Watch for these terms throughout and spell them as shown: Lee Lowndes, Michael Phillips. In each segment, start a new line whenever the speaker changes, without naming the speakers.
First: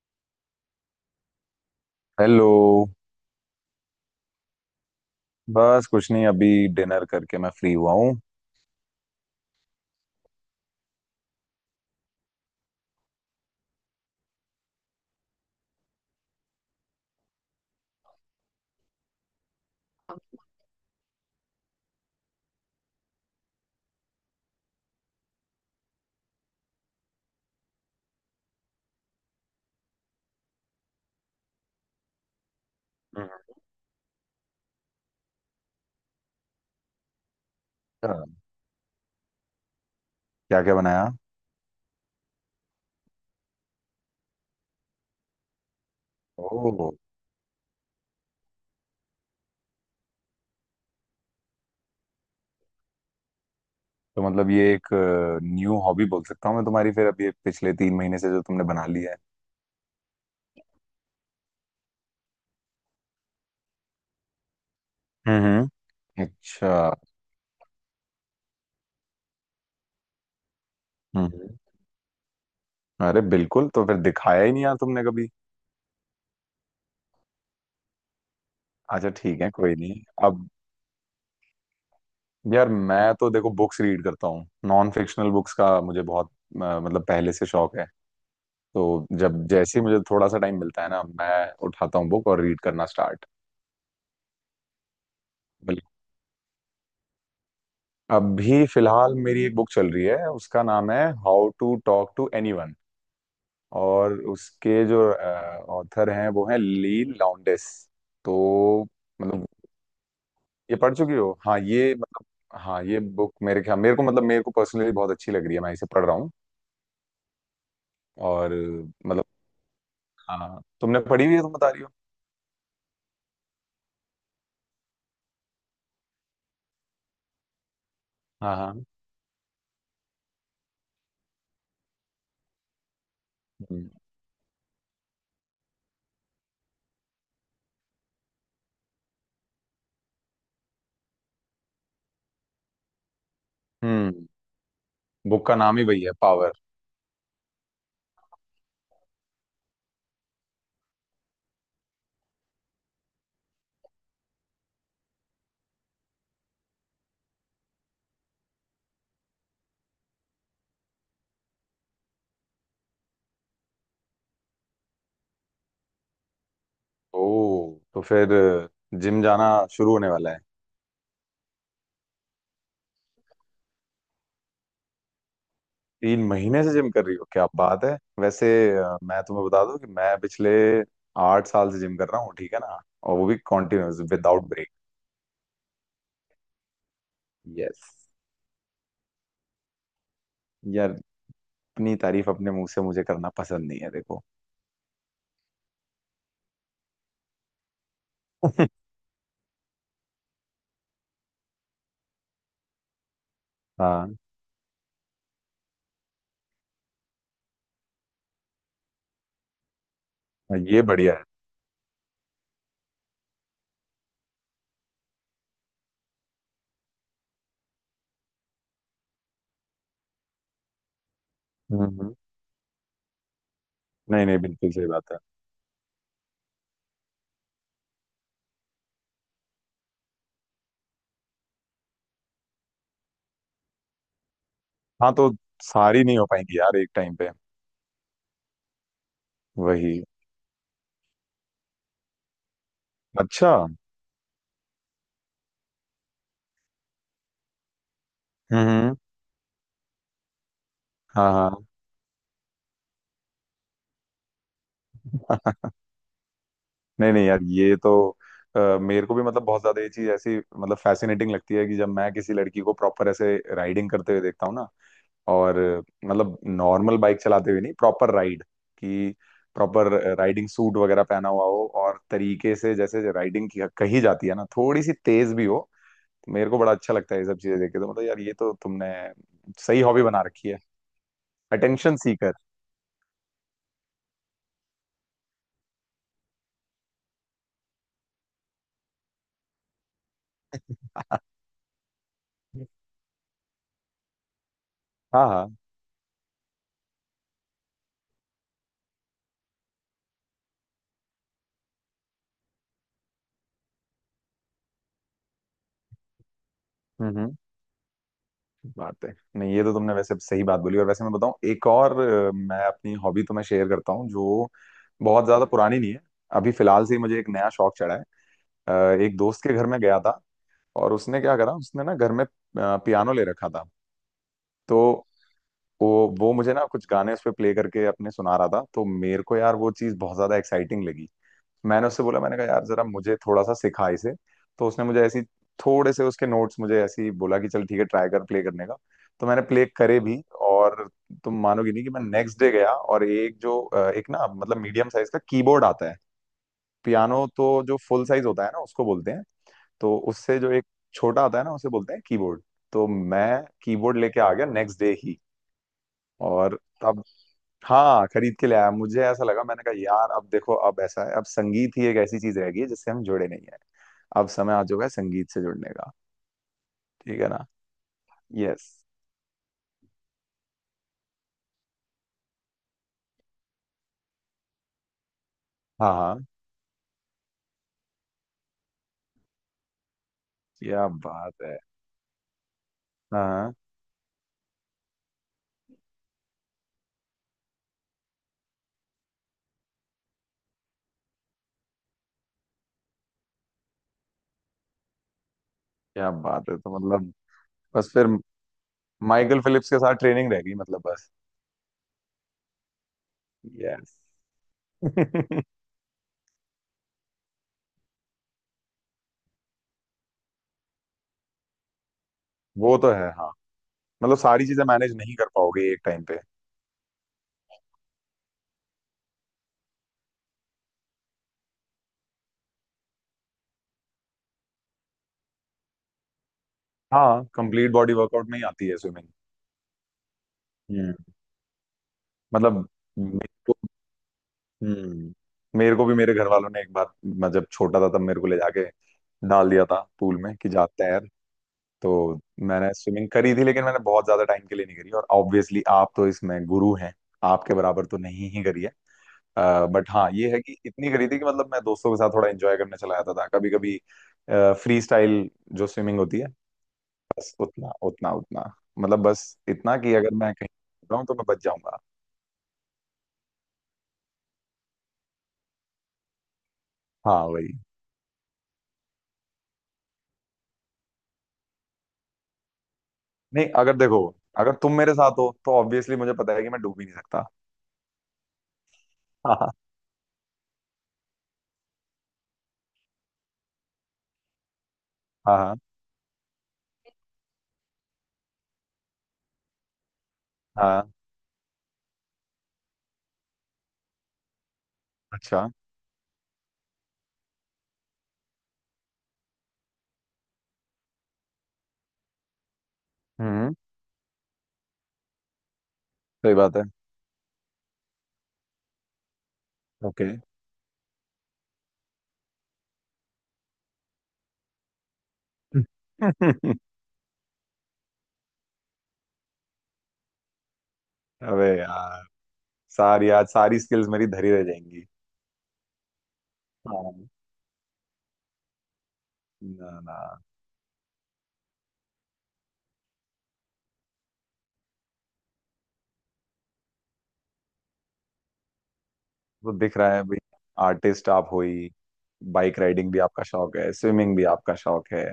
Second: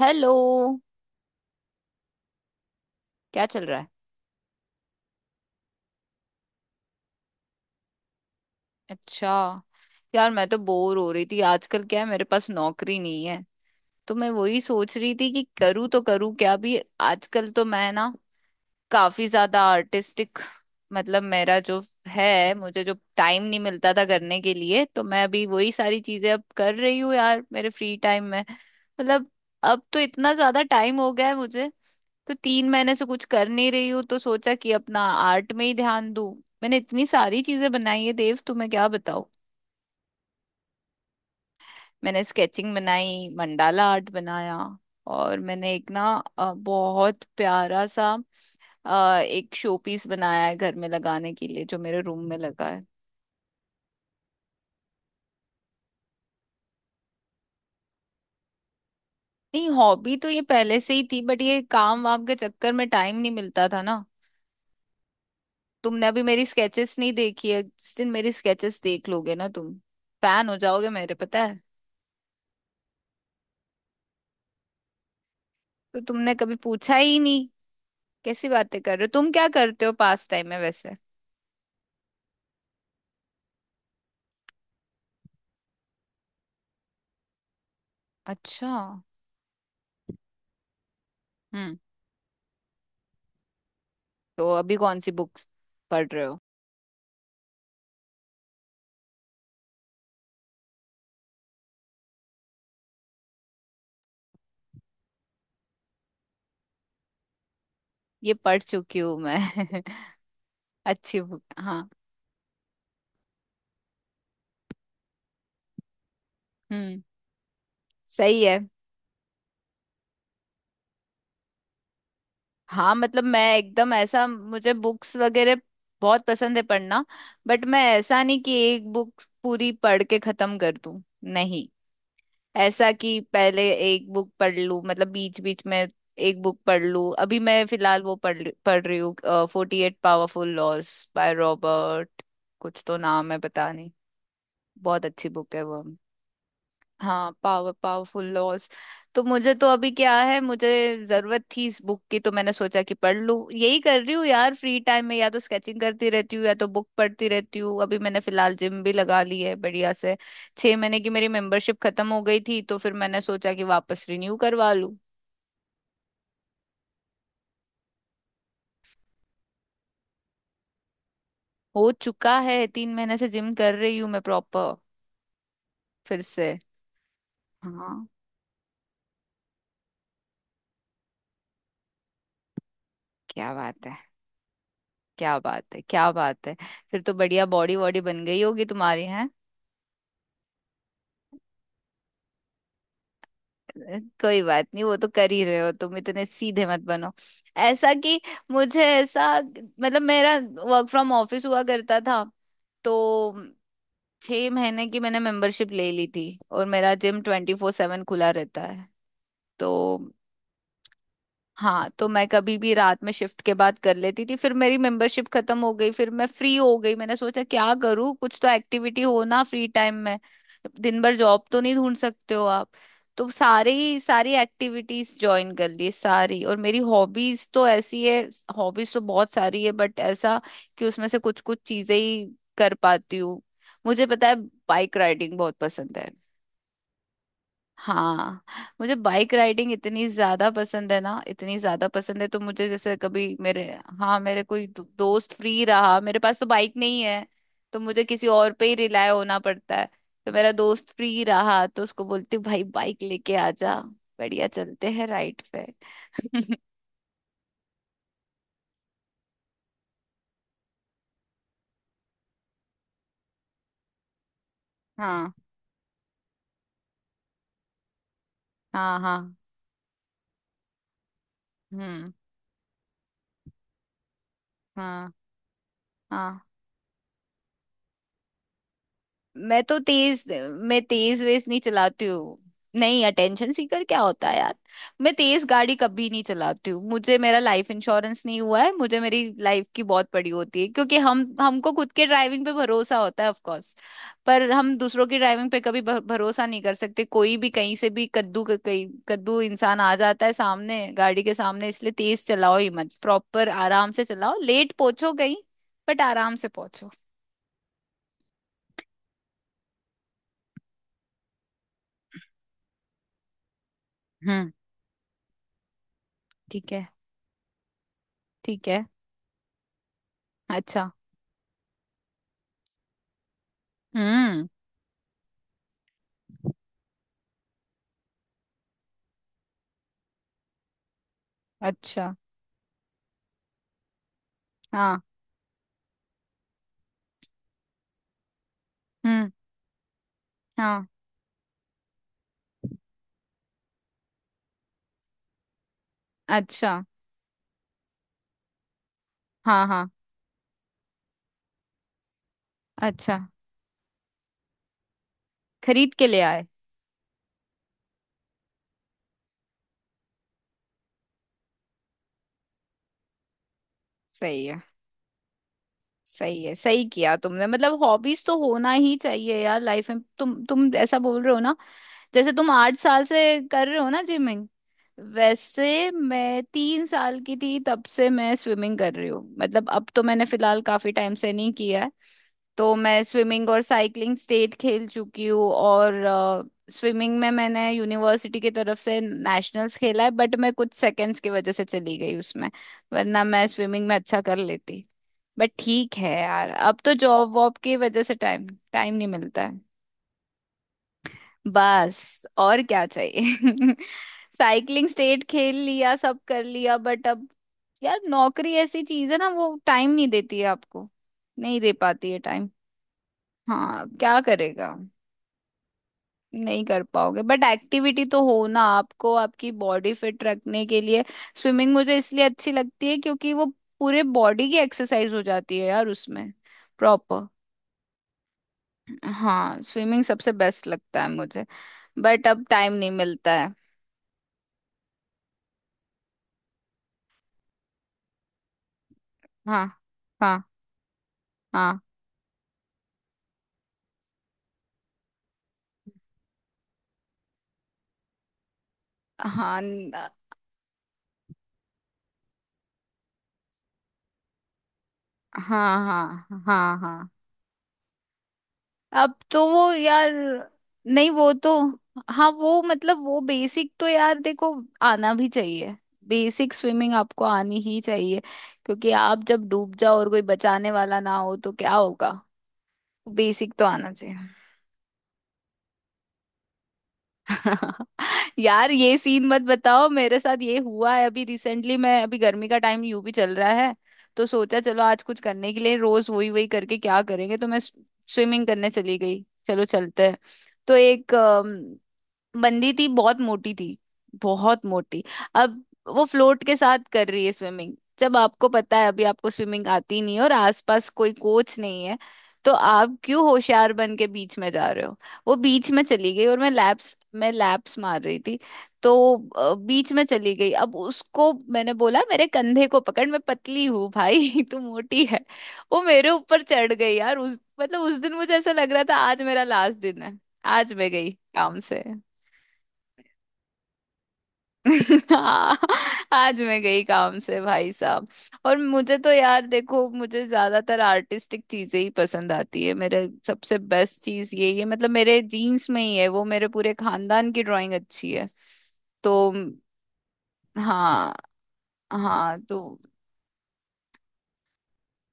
Hello.
Hello.
क्या चल रहा है?
बस कुछ नहीं अभी डिनर करके मैं फ्री हुआ हूँ।
अच्छा। यार मैं तो बोर हो रही थी, आजकल क्या है, मेरे पास नौकरी नहीं है, तो मैं वही सोच रही थी कि करूँ तो करूँ क्या भी। आजकल तो मैं ना काफी ज्यादा आर्टिस्टिक, मतलब मेरा जो है, मुझे जो टाइम नहीं मिलता था करने के लिए तो मैं अभी वही सारी चीजें अब कर रही हूँ यार मेरे फ्री टाइम में। मतलब अब तो इतना ज्यादा टाइम हो गया है मुझे तो 3 महीने से कुछ कर नहीं रही हूँ तो सोचा कि अपना आर्ट में ही ध्यान दूं। मैंने इतनी सारी चीजें बनाई है देव, तुम्हें क्या बताऊं।
क्या क्या बनाया।
मैंने स्केचिंग बनाई, मंडाला आर्ट बनाया और मैंने एक ना
ओह।
बहुत प्यारा सा एक शो पीस बनाया है घर में लगाने के लिए, जो मेरे रूम में लगा है।
तो मतलब ये एक न्यू हॉबी बोल सकता हूँ मैं तुम्हारी फिर अभी ये पिछले तीन महीने से जो तुमने बना ली है।
नहीं, हॉबी तो ये पहले से ही थी बट ये काम वाम के चक्कर में टाइम नहीं मिलता था ना।
हम्म।
तुमने अभी मेरी
अच्छा।
स्केचेस नहीं देखी है, जिस दिन मेरी स्केचेस देख लोगे ना तुम, फैन हो जाओगे मेरे,
हम्म।
पता है।
अरे बिल्कुल तो फिर दिखाया ही नहीं यार तुमने कभी।
तो तुमने कभी पूछा ही नहीं। कैसी बातें कर रहे हो,
अच्छा
तुम
ठीक
क्या
है कोई
करते हो
नहीं
पास टाइम
अब।
में वैसे?
यार मैं तो देखो बुक्स रीड करता हूँ नॉन फिक्शनल बुक्स का मुझे बहुत मतलब पहले से शौक है।
अच्छा।
तो जब जैसे ही मुझे थोड़ा सा टाइम मिलता है ना मैं
हम्म।
उठाता हूँ बुक और रीड करना स्टार्ट।
तो अभी कौन सी बुक्स पढ़ रहे हो?
अभी फिलहाल मेरी एक बुक चल रही है उसका नाम है how to talk to anyone. और उसके जो ऑथर हैं वो हैं ली लाउंडेस।
ये पढ़
तो
चुकी हूँ मैं।
मतलब ये पढ़ चुकी
अच्छी
हो
बुक,
हाँ
हाँ।
ये मतलब। हाँ ये बुक मेरे ख्याल मेरे को मतलब मेरे को पर्सनली बहुत अच्छी लग रही है मैं इसे पढ़ रहा हूँ।
हम्म। सही
और
है।
मतलब हाँ तुमने पढ़ी हुई है तुम बता रही हो।
हाँ, मतलब मैं एकदम ऐसा, मुझे बुक्स वगैरह बहुत पसंद है पढ़ना, बट मैं ऐसा नहीं कि
हाँ हाँ।
एक बुक पूरी पढ़ के खत्म कर दूं। नहीं, ऐसा कि पहले
हम्म
एक बुक पढ़ लूं, मतलब बीच बीच में एक बुक पढ़ लूं। अभी मैं फिलहाल वो पढ़ रही हूँ 48 पावरफुल लॉज बाय रॉबर्ट, कुछ तो नाम है, पता नहीं।
हम्म।
बहुत अच्छी
बुक का
बुक है
नाम
वो।
ही वही है पावर।
हाँ पावरफुल लॉज। तो मुझे तो अभी क्या है, मुझे जरूरत थी इस बुक की तो मैंने सोचा कि पढ़ लूँ, यही कर रही हूँ यार फ्री टाइम में, या तो स्केचिंग करती रहती हूँ या तो बुक पढ़ती रहती हूँ। अभी मैंने फिलहाल जिम भी लगा ली है बढ़िया से। 6 महीने की मेरी मेंबरशिप खत्म हो गई थी तो फिर मैंने सोचा कि वापस रिन्यू करवा लूँ।
ओ। तो फिर जिम जाना शुरू होने वाला है।
हो चुका है, 3 महीने से जिम कर रही हूँ मैं प्रॉपर। फिर
तीन
से,
महीने से जिम कर रही हो क्या बात है
हाँ।
वैसे। मैं तुम्हें बता दूं कि मैं पिछले आठ साल से जिम कर रहा हूँ ठीक है ना और वो भी
क्या बात है,
कॉन्टिन्यूस विदाउट ब्रेक।
क्या बात है, क्या बात है। फिर तो बढ़िया बॉडी
यस।
वॉडी बन गई होगी तुम्हारी।
यार अपनी तारीफ अपने मुंह से मुझे करना पसंद नहीं है देखो।
कोई बात नहीं, वो तो कर ही रहे हो तुम, इतने सीधे मत बनो। ऐसा कि मुझे ऐसा, मतलब मेरा वर्क फ्रॉम ऑफिस हुआ करता था तो
हाँ।
6 महीने की मैंने मेंबरशिप ले ली थी, और मेरा जिम 24/7 खुला रहता है तो,
ये बढ़िया है।
हाँ, तो मैं कभी भी रात में शिफ्ट के बाद कर लेती थी। फिर मेरी मेंबरशिप खत्म हो गई, फिर मैं फ्री हो गई, मैंने सोचा क्या करूँ, कुछ तो एक्टिविटी हो ना फ्री टाइम में। दिन भर जॉब तो नहीं
हम्म
ढूंढ
हम्म।
सकते हो आप, तो सारी
नहीं
सारी
नहीं बिल्कुल सही बात
एक्टिविटीज
है।
ज्वाइन कर ली सारी। और मेरी हॉबीज तो ऐसी है, हॉबीज तो बहुत सारी है बट ऐसा कि उसमें से कुछ कुछ चीजें ही कर पाती हूँ। मुझे पता है, बाइक
हाँ तो
राइडिंग बहुत पसंद
सारी
है।
नहीं हो पाएंगी यार एक टाइम पे।
हाँ, मुझे बाइक राइडिंग
वही
इतनी ज्यादा पसंद है ना, इतनी ज्यादा पसंद है, तो मुझे जैसे कभी
अच्छा।
मेरे,
हम्म।
हाँ मेरे कोई दोस्त फ्री रहा, मेरे पास तो बाइक नहीं है तो मुझे किसी और पे ही
हम्म,
रिलाय होना पड़ता है। तो मेरा दोस्त फ्री
हाँ
रहा
हाँ।
तो उसको बोलती हूँ, भाई बाइक लेके आ जा, बढ़िया चलते हैं राइड पे।
नहीं नहीं यार ये तो मेरे को भी मतलब बहुत ज्यादा ये चीज ऐसी मतलब फैसिनेटिंग लगती है कि जब मैं किसी लड़की को प्रॉपर ऐसे राइडिंग करते हुए देखता हूँ ना।
हाँ
और मतलब नॉर्मल बाइक चलाते हुए नहीं प्रॉपर राइड।
हाँ
कि
हाँ।
प्रॉपर राइडिंग सूट वगैरह पहना हुआ हो और
हम्म।
तरीके से जैसे राइडिंग की कही जाती है ना थोड़ी सी
हाँ।
तेज भी हो। तो
हाँ
मेरे को बड़ा अच्छा लगता है ये सब चीजें देख के तो मतलब यार ये तो तुमने
मैं तो
सही हॉबी बना
तेज
रखी है।
मैं तेज वेज नहीं
अटेंशन
चलाती
सीकर।
हूँ। नहीं, अटेंशन सीकर क्या होता है यार। मैं तेज गाड़ी कभी नहीं चलाती हूँ, मुझे मेरा लाइफ इंश्योरेंस नहीं हुआ है, मुझे मेरी लाइफ की बहुत पड़ी होती है क्योंकि हम हमको खुद के ड्राइविंग पे भरोसा होता है ऑफ कोर्स, पर हम दूसरों की ड्राइविंग
हाँ
पे कभी भरोसा नहीं कर सकते। कोई भी कहीं से भी कद्दू का कहीं कद्दू इंसान आ जाता है सामने गाड़ी के सामने, इसलिए तेज चलाओ ही मत, प्रॉपर आराम से चलाओ, लेट पहुंचो कहीं बट आराम से पहुंचो।
हाँ। बात है नहीं ये तो तुमने वैसे सही बात बोली और वैसे मैं बताऊं एक और मैं अपनी हॉबी तुम्हें शेयर करता हूँ जो
हम्म।
बहुत ज्यादा पुरानी नहीं है। अभी
ठीक
फिलहाल
है,
से ही मुझे एक नया शौक चढ़ा है।
ठीक है।
अ, एक दोस्त के घर में गया था।
अच्छा।
और उसने क्या करा उसने ना घर में पियानो ले रखा था।
हम्म।
तो वो मुझे ना कुछ गाने उस पे प्ले करके अपने सुना रहा था तो मेरे को यार वो चीज़ बहुत ज्यादा एक्साइटिंग लगी। मैंने उससे
अच्छा।
बोला मैंने कहा यार जरा मुझे थोड़ा सा सिखा इसे। तो उसने मुझे
हाँ।
ऐसी थोड़े से उसके नोट्स मुझे ऐसी बोला कि चल ठीक है ट्राई कर प्ले करने का। तो
हम्म।
मैंने प्ले करे भी।
हाँ।
और तुम मानोगी नहीं कि मैं नेक्स्ट डे गया और एक ना मतलब मीडियम साइज का कीबोर्ड आता है।
अच्छा।
पियानो तो जो फुल साइज होता है ना उसको बोलते हैं।
हाँ हाँ।
तो उससे जो एक छोटा आता है ना उसे बोलते हैं कीबोर्ड। तो
अच्छा,
मैं कीबोर्ड लेके आ गया नेक्स्ट डे ही।
खरीद के ले आए?
और तब हाँ खरीद के ले आया मुझे ऐसा लगा मैंने कहा यार अब देखो अब ऐसा है अब संगीत ही एक ऐसी चीज रह गई है जिससे हम जुड़े नहीं है। अब
सही
समय
है,
आ चुका है संगीत से जुड़ने का।
सही है। सही किया
ठीक है ना।
तुमने, मतलब हॉबीज तो होना
यस।
ही चाहिए यार लाइफ में। तुम ऐसा बोल रहे हो ना, जैसे तुम 8 साल से कर रहे हो ना जिमिंग, वैसे
हाँ हाँ
मैं 3 साल की थी तब से मैं स्विमिंग कर रही हूँ। मतलब अब तो मैंने फिलहाल
क्या
काफी टाइम से
बात
नहीं
है।
किया है। तो मैं
हाँ
स्विमिंग
हाँ,
और साइकिलिंग स्टेट खेल चुकी हूँ, और स्विमिंग में मैंने यूनिवर्सिटी की तरफ से नेशनल्स खेला है बट मैं कुछ सेकंड्स की वजह से चली गई उसमें, वरना मैं स्विमिंग में अच्छा कर लेती। बट ठीक
क्या
है
बात
यार,
है तो
अब तो
मतलब
जॉब वॉब की
बस
वजह
फिर
से टाइम, टाइम नहीं
माइकल
मिलता है।
फिलिप्स के साथ ट्रेनिंग रह गई मतलब बस।
बस और क्या चाहिए।
यस।
साइकिलिंग स्टेट खेल लिया, सब कर लिया बट अब यार नौकरी ऐसी चीज है ना, वो टाइम नहीं देती है आपको, नहीं दे पाती है टाइम।
वो तो है हाँ।
हाँ,
मतलब
क्या
सारी चीजें
करेगा।
मैनेज नहीं कर पाओगे एक टाइम पे।
नहीं कर पाओगे, बट एक्टिविटी तो हो ना आपको आपकी बॉडी फिट रखने के लिए। स्विमिंग मुझे इसलिए अच्छी लगती है क्योंकि वो पूरे बॉडी की एक्सरसाइज हो जाती है यार उसमें,
हाँ
प्रॉपर।
कंप्लीट बॉडी वर्कआउट में ही आती है स्विमिंग।
हाँ स्विमिंग सबसे बेस्ट
हम्म।
लगता है मुझे। बट अब
मतलब
टाइम नहीं मिलता है।
हम्म मेरे को भी मेरे घर वालों ने एक बार मैं जब छोटा था तब मेरे को ले जाके डाल
हाँ
दिया था पूल में
हाँ
कि जा तैर।
हाँ
तो मैंने स्विमिंग करी थी लेकिन मैंने बहुत ज्यादा टाइम के लिए नहीं करी और ऑब्वियसली आप तो इसमें गुरु हैं आपके बराबर तो नहीं ही करी है।
हाँ।
बट हाँ ये है कि इतनी करी थी कि मतलब मैं दोस्तों के साथ थोड़ा एंजॉय करने चला जाता था कभी कभी फ्री स्टाइल जो
हाँ
स्विमिंग होती
हाँ
है
हाँ हाँ।
बस उतना उतना उतना मतलब
अब
बस
तो वो
इतना कि
यार,
अगर मैं कहीं जाऊँ
नहीं
तो मैं
वो
बच
तो,
जाऊंगा।
हाँ वो मतलब वो बेसिक तो यार देखो, आना भी चाहिए, बेसिक स्विमिंग आपको
हाँ वही।
आनी ही चाहिए। क्योंकि आप जब डूब जाओ और कोई बचाने वाला ना हो तो क्या होगा,
नहीं
बेसिक तो
अगर
आना
देखो
चाहिए।
अगर तुम मेरे साथ हो तो ऑब्वियसली मुझे पता है कि मैं डूब ही नहीं सकता।
यार ये सीन मत
हाँ
बताओ, मेरे साथ ये हुआ है अभी रिसेंटली। मैं अभी, गर्मी का टाइम यूं भी चल रहा है तो सोचा चलो आज कुछ
हाँ
करने
हाँ
के लिए, रोज वही वही करके क्या करेंगे, तो मैं स्विमिंग करने चली गई। चलो चलते हैं, तो
हाँ,
एक बंदी थी, बहुत मोटी थी, बहुत मोटी।
अच्छा।
अब वो फ्लोट के साथ कर रही है स्विमिंग। जब आपको पता है अभी आपको स्विमिंग आती नहीं है और आसपास कोई कोच नहीं है, तो आप क्यों
हम्म।
होशियार बन के बीच में जा रहे हो। वो बीच में चली गई
सही
और मैं
बात है।
लैप्स मैं लैप्स मार रही थी तो बीच में
ओके।
चली गई। अब उसको मैंने बोला मेरे कंधे को पकड़, मैं पतली हूँ भाई तू मोटी है। वो मेरे ऊपर चढ़ गई यार, उस दिन मुझे ऐसा लग रहा था आज मेरा लास्ट दिन है, आज मैं गई
अबे
काम से।
यार सारी स्किल्स मेरी धरी रह जाएंगी।
हाँ, आज मैं गई
हाँ।
काम से भाई साहब। और मुझे तो यार
ना
देखो,
ना
मुझे ज्यादातर आर्टिस्टिक चीजें ही पसंद आती है, मेरे सबसे बेस्ट चीज यही है, मतलब मेरे जीन्स में ही है वो, मेरे पूरे खानदान की ड्राइंग अच्छी है तो।
तो दिख रहा है भाई आर्टिस्ट
हाँ
आप हो ही।
हाँ।
बाइक
तो
राइडिंग भी आपका शौक है स्विमिंग भी आपका शौक है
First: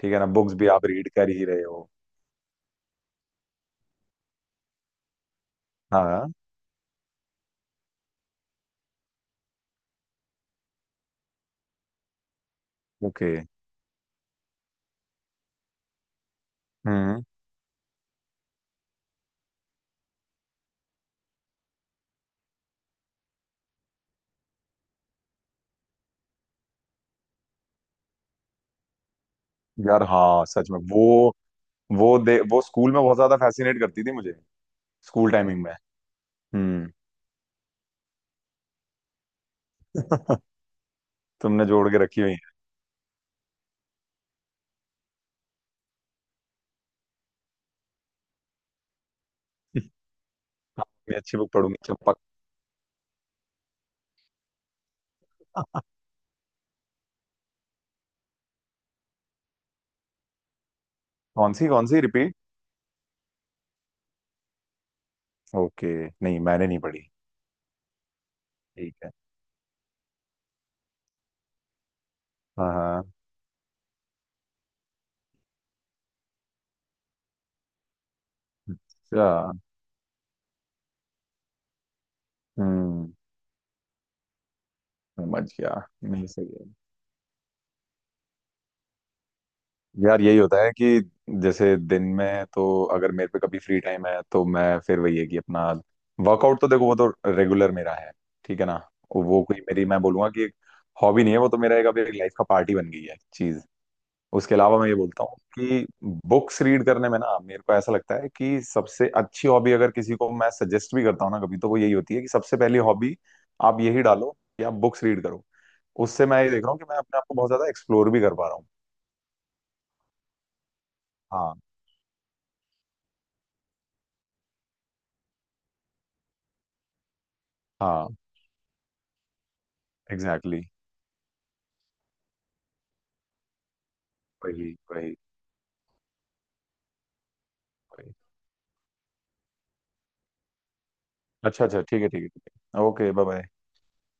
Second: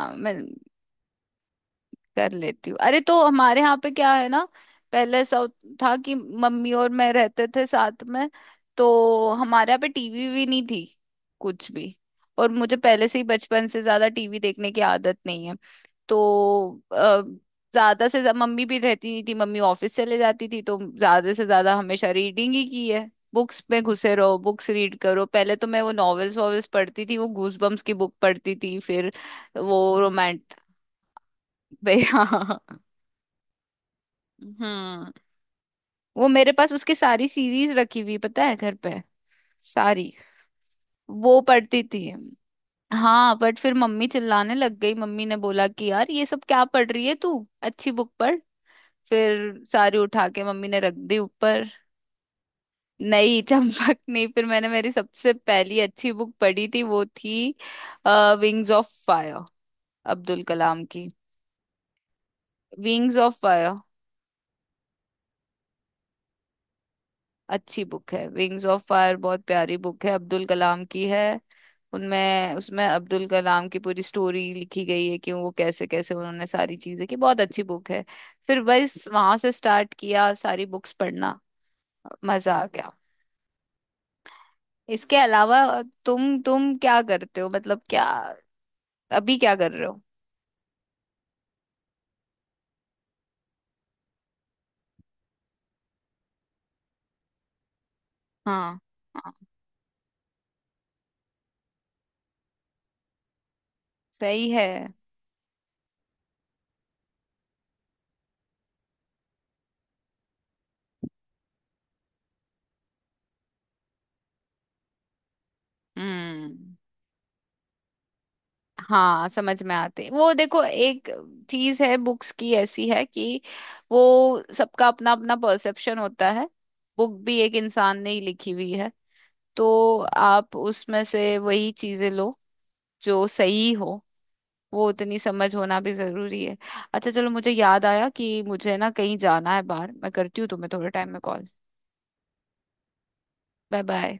ठीक है ना
मैं
बुक्स भी आप रीड कर ही रहे हो।
कर लेती हूँ। अरे, तो हमारे यहाँ पे क्या है ना, पहले ऐसा था कि
हाँ।
मम्मी और मैं रहते थे साथ में, तो हमारे यहाँ पे टीवी भी नहीं थी, कुछ भी। और मुझे पहले से ही
ओके।
बचपन से ज्यादा टीवी देखने की आदत नहीं है तो
हम्म।
ज्यादा से ज्यादा मम्मी भी रहती नहीं थी, मम्मी ऑफिस चले जाती थी, तो ज्यादा से ज्यादा हमेशा रीडिंग ही की है, बुक्स में घुसे रहो, बुक्स रीड करो। पहले तो मैं वो नॉवेल्स वॉवेल्स पढ़ती थी, वो गूजबम्स की बुक पढ़ती थी, फिर वो
यार हाँ
रोमांट
सच में वो दे वो
हाँ।
स्कूल में बहुत ज्यादा फैसिनेट करती थी मुझे।
हम्म।
स्कूल टाइमिंग में।
वो मेरे पास
हम्म।
उसकी सारी सीरीज रखी हुई, पता है, घर पे सारी वो
तुमने
पढ़ती
जोड़ के
थी।
रखी हुई
हाँ, बट फिर मम्मी चिल्लाने लग गई, मम्मी ने बोला कि यार ये सब क्या पढ़ रही है तू, अच्छी बुक पढ़, फिर
है।
सारी उठा के मम्मी ने
हाँ,
रख
मैं
दी
अच्छी बुक
ऊपर।
पढ़ूंगी चंपक।
नहीं चंपक नहीं, फिर मैंने मेरी सबसे पहली अच्छी बुक पढ़ी थी वो थी wings of fire, Abdul Kalam की।
कौन सी कौन सी, repeat.
Wings of fire.
Okay. नहीं मैंने नहीं पढ़ी।
अच्छी बुक है विंग्स ऑफ
ठीक है।
फायर, बहुत प्यारी बुक है, अब्दुल कलाम की है। उनमें
हाँ
उसमें
हाँ।
अब्दुल कलाम की पूरी स्टोरी लिखी गई है कि वो कैसे कैसे उन्होंने सारी चीजें की, बहुत अच्छी बुक है। फिर बस
अच्छा।
वहां से स्टार्ट किया सारी बुक्स पढ़ना, मजा आ गया।
हम्म।
इसके
समझ
अलावा
गया। नहीं
तुम
सही है।
तुम क्या करते हो, मतलब क्या अभी क्या कर रहे हो?
यार यही होता है कि जैसे दिन में तो अगर मेरे पे कभी फ्री टाइम है तो मैं फिर वही है कि अपना वर्कआउट तो देखो वो तो रेगुलर मेरा है ठीक है ना।
हाँ हाँ।
वो कोई मेरी मैं बोलूंगा कि एक हॉबी नहीं है वो तो मेरा एक अब एक लाइफ का पार्ट ही बन गई है चीज।
सही
उसके
है।
अलावा मैं ये बोलता हूँ कि बुक्स रीड करने में ना मेरे को ऐसा लगता है कि सबसे अच्छी हॉबी अगर किसी को मैं सजेस्ट भी करता हूँ ना कभी तो वो यही होती है कि सबसे पहली हॉबी आप यही डालो कि आप बुक्स रीड करो। उससे मैं ये देख रहा
हम्म।
हूँ कि मैं अपने आप को बहुत ज्यादा एक्सप्लोर भी कर पा रहा हूँ।
हाँ समझ में आते हैं। वो देखो, एक
हाँ
चीज है बुक्स की ऐसी है कि वो सबका अपना अपना परसेप्शन होता है, बुक भी एक इंसान
हाँ
ने ही लिखी हुई है, तो आप
एग्जैक्टली।
उसमें से वही चीजें लो जो सही हो,
वही
वो
वही
उतनी समझ होना भी जरूरी है। अच्छा चलो, मुझे याद आया
वही।
कि मुझे ना कहीं जाना है बाहर, मैं करती हूँ तुम्हें थोड़े टाइम में कॉल।
अच्छा अच्छा ठीक है ठीक है ठीक है okay bye bye.
Bye bye.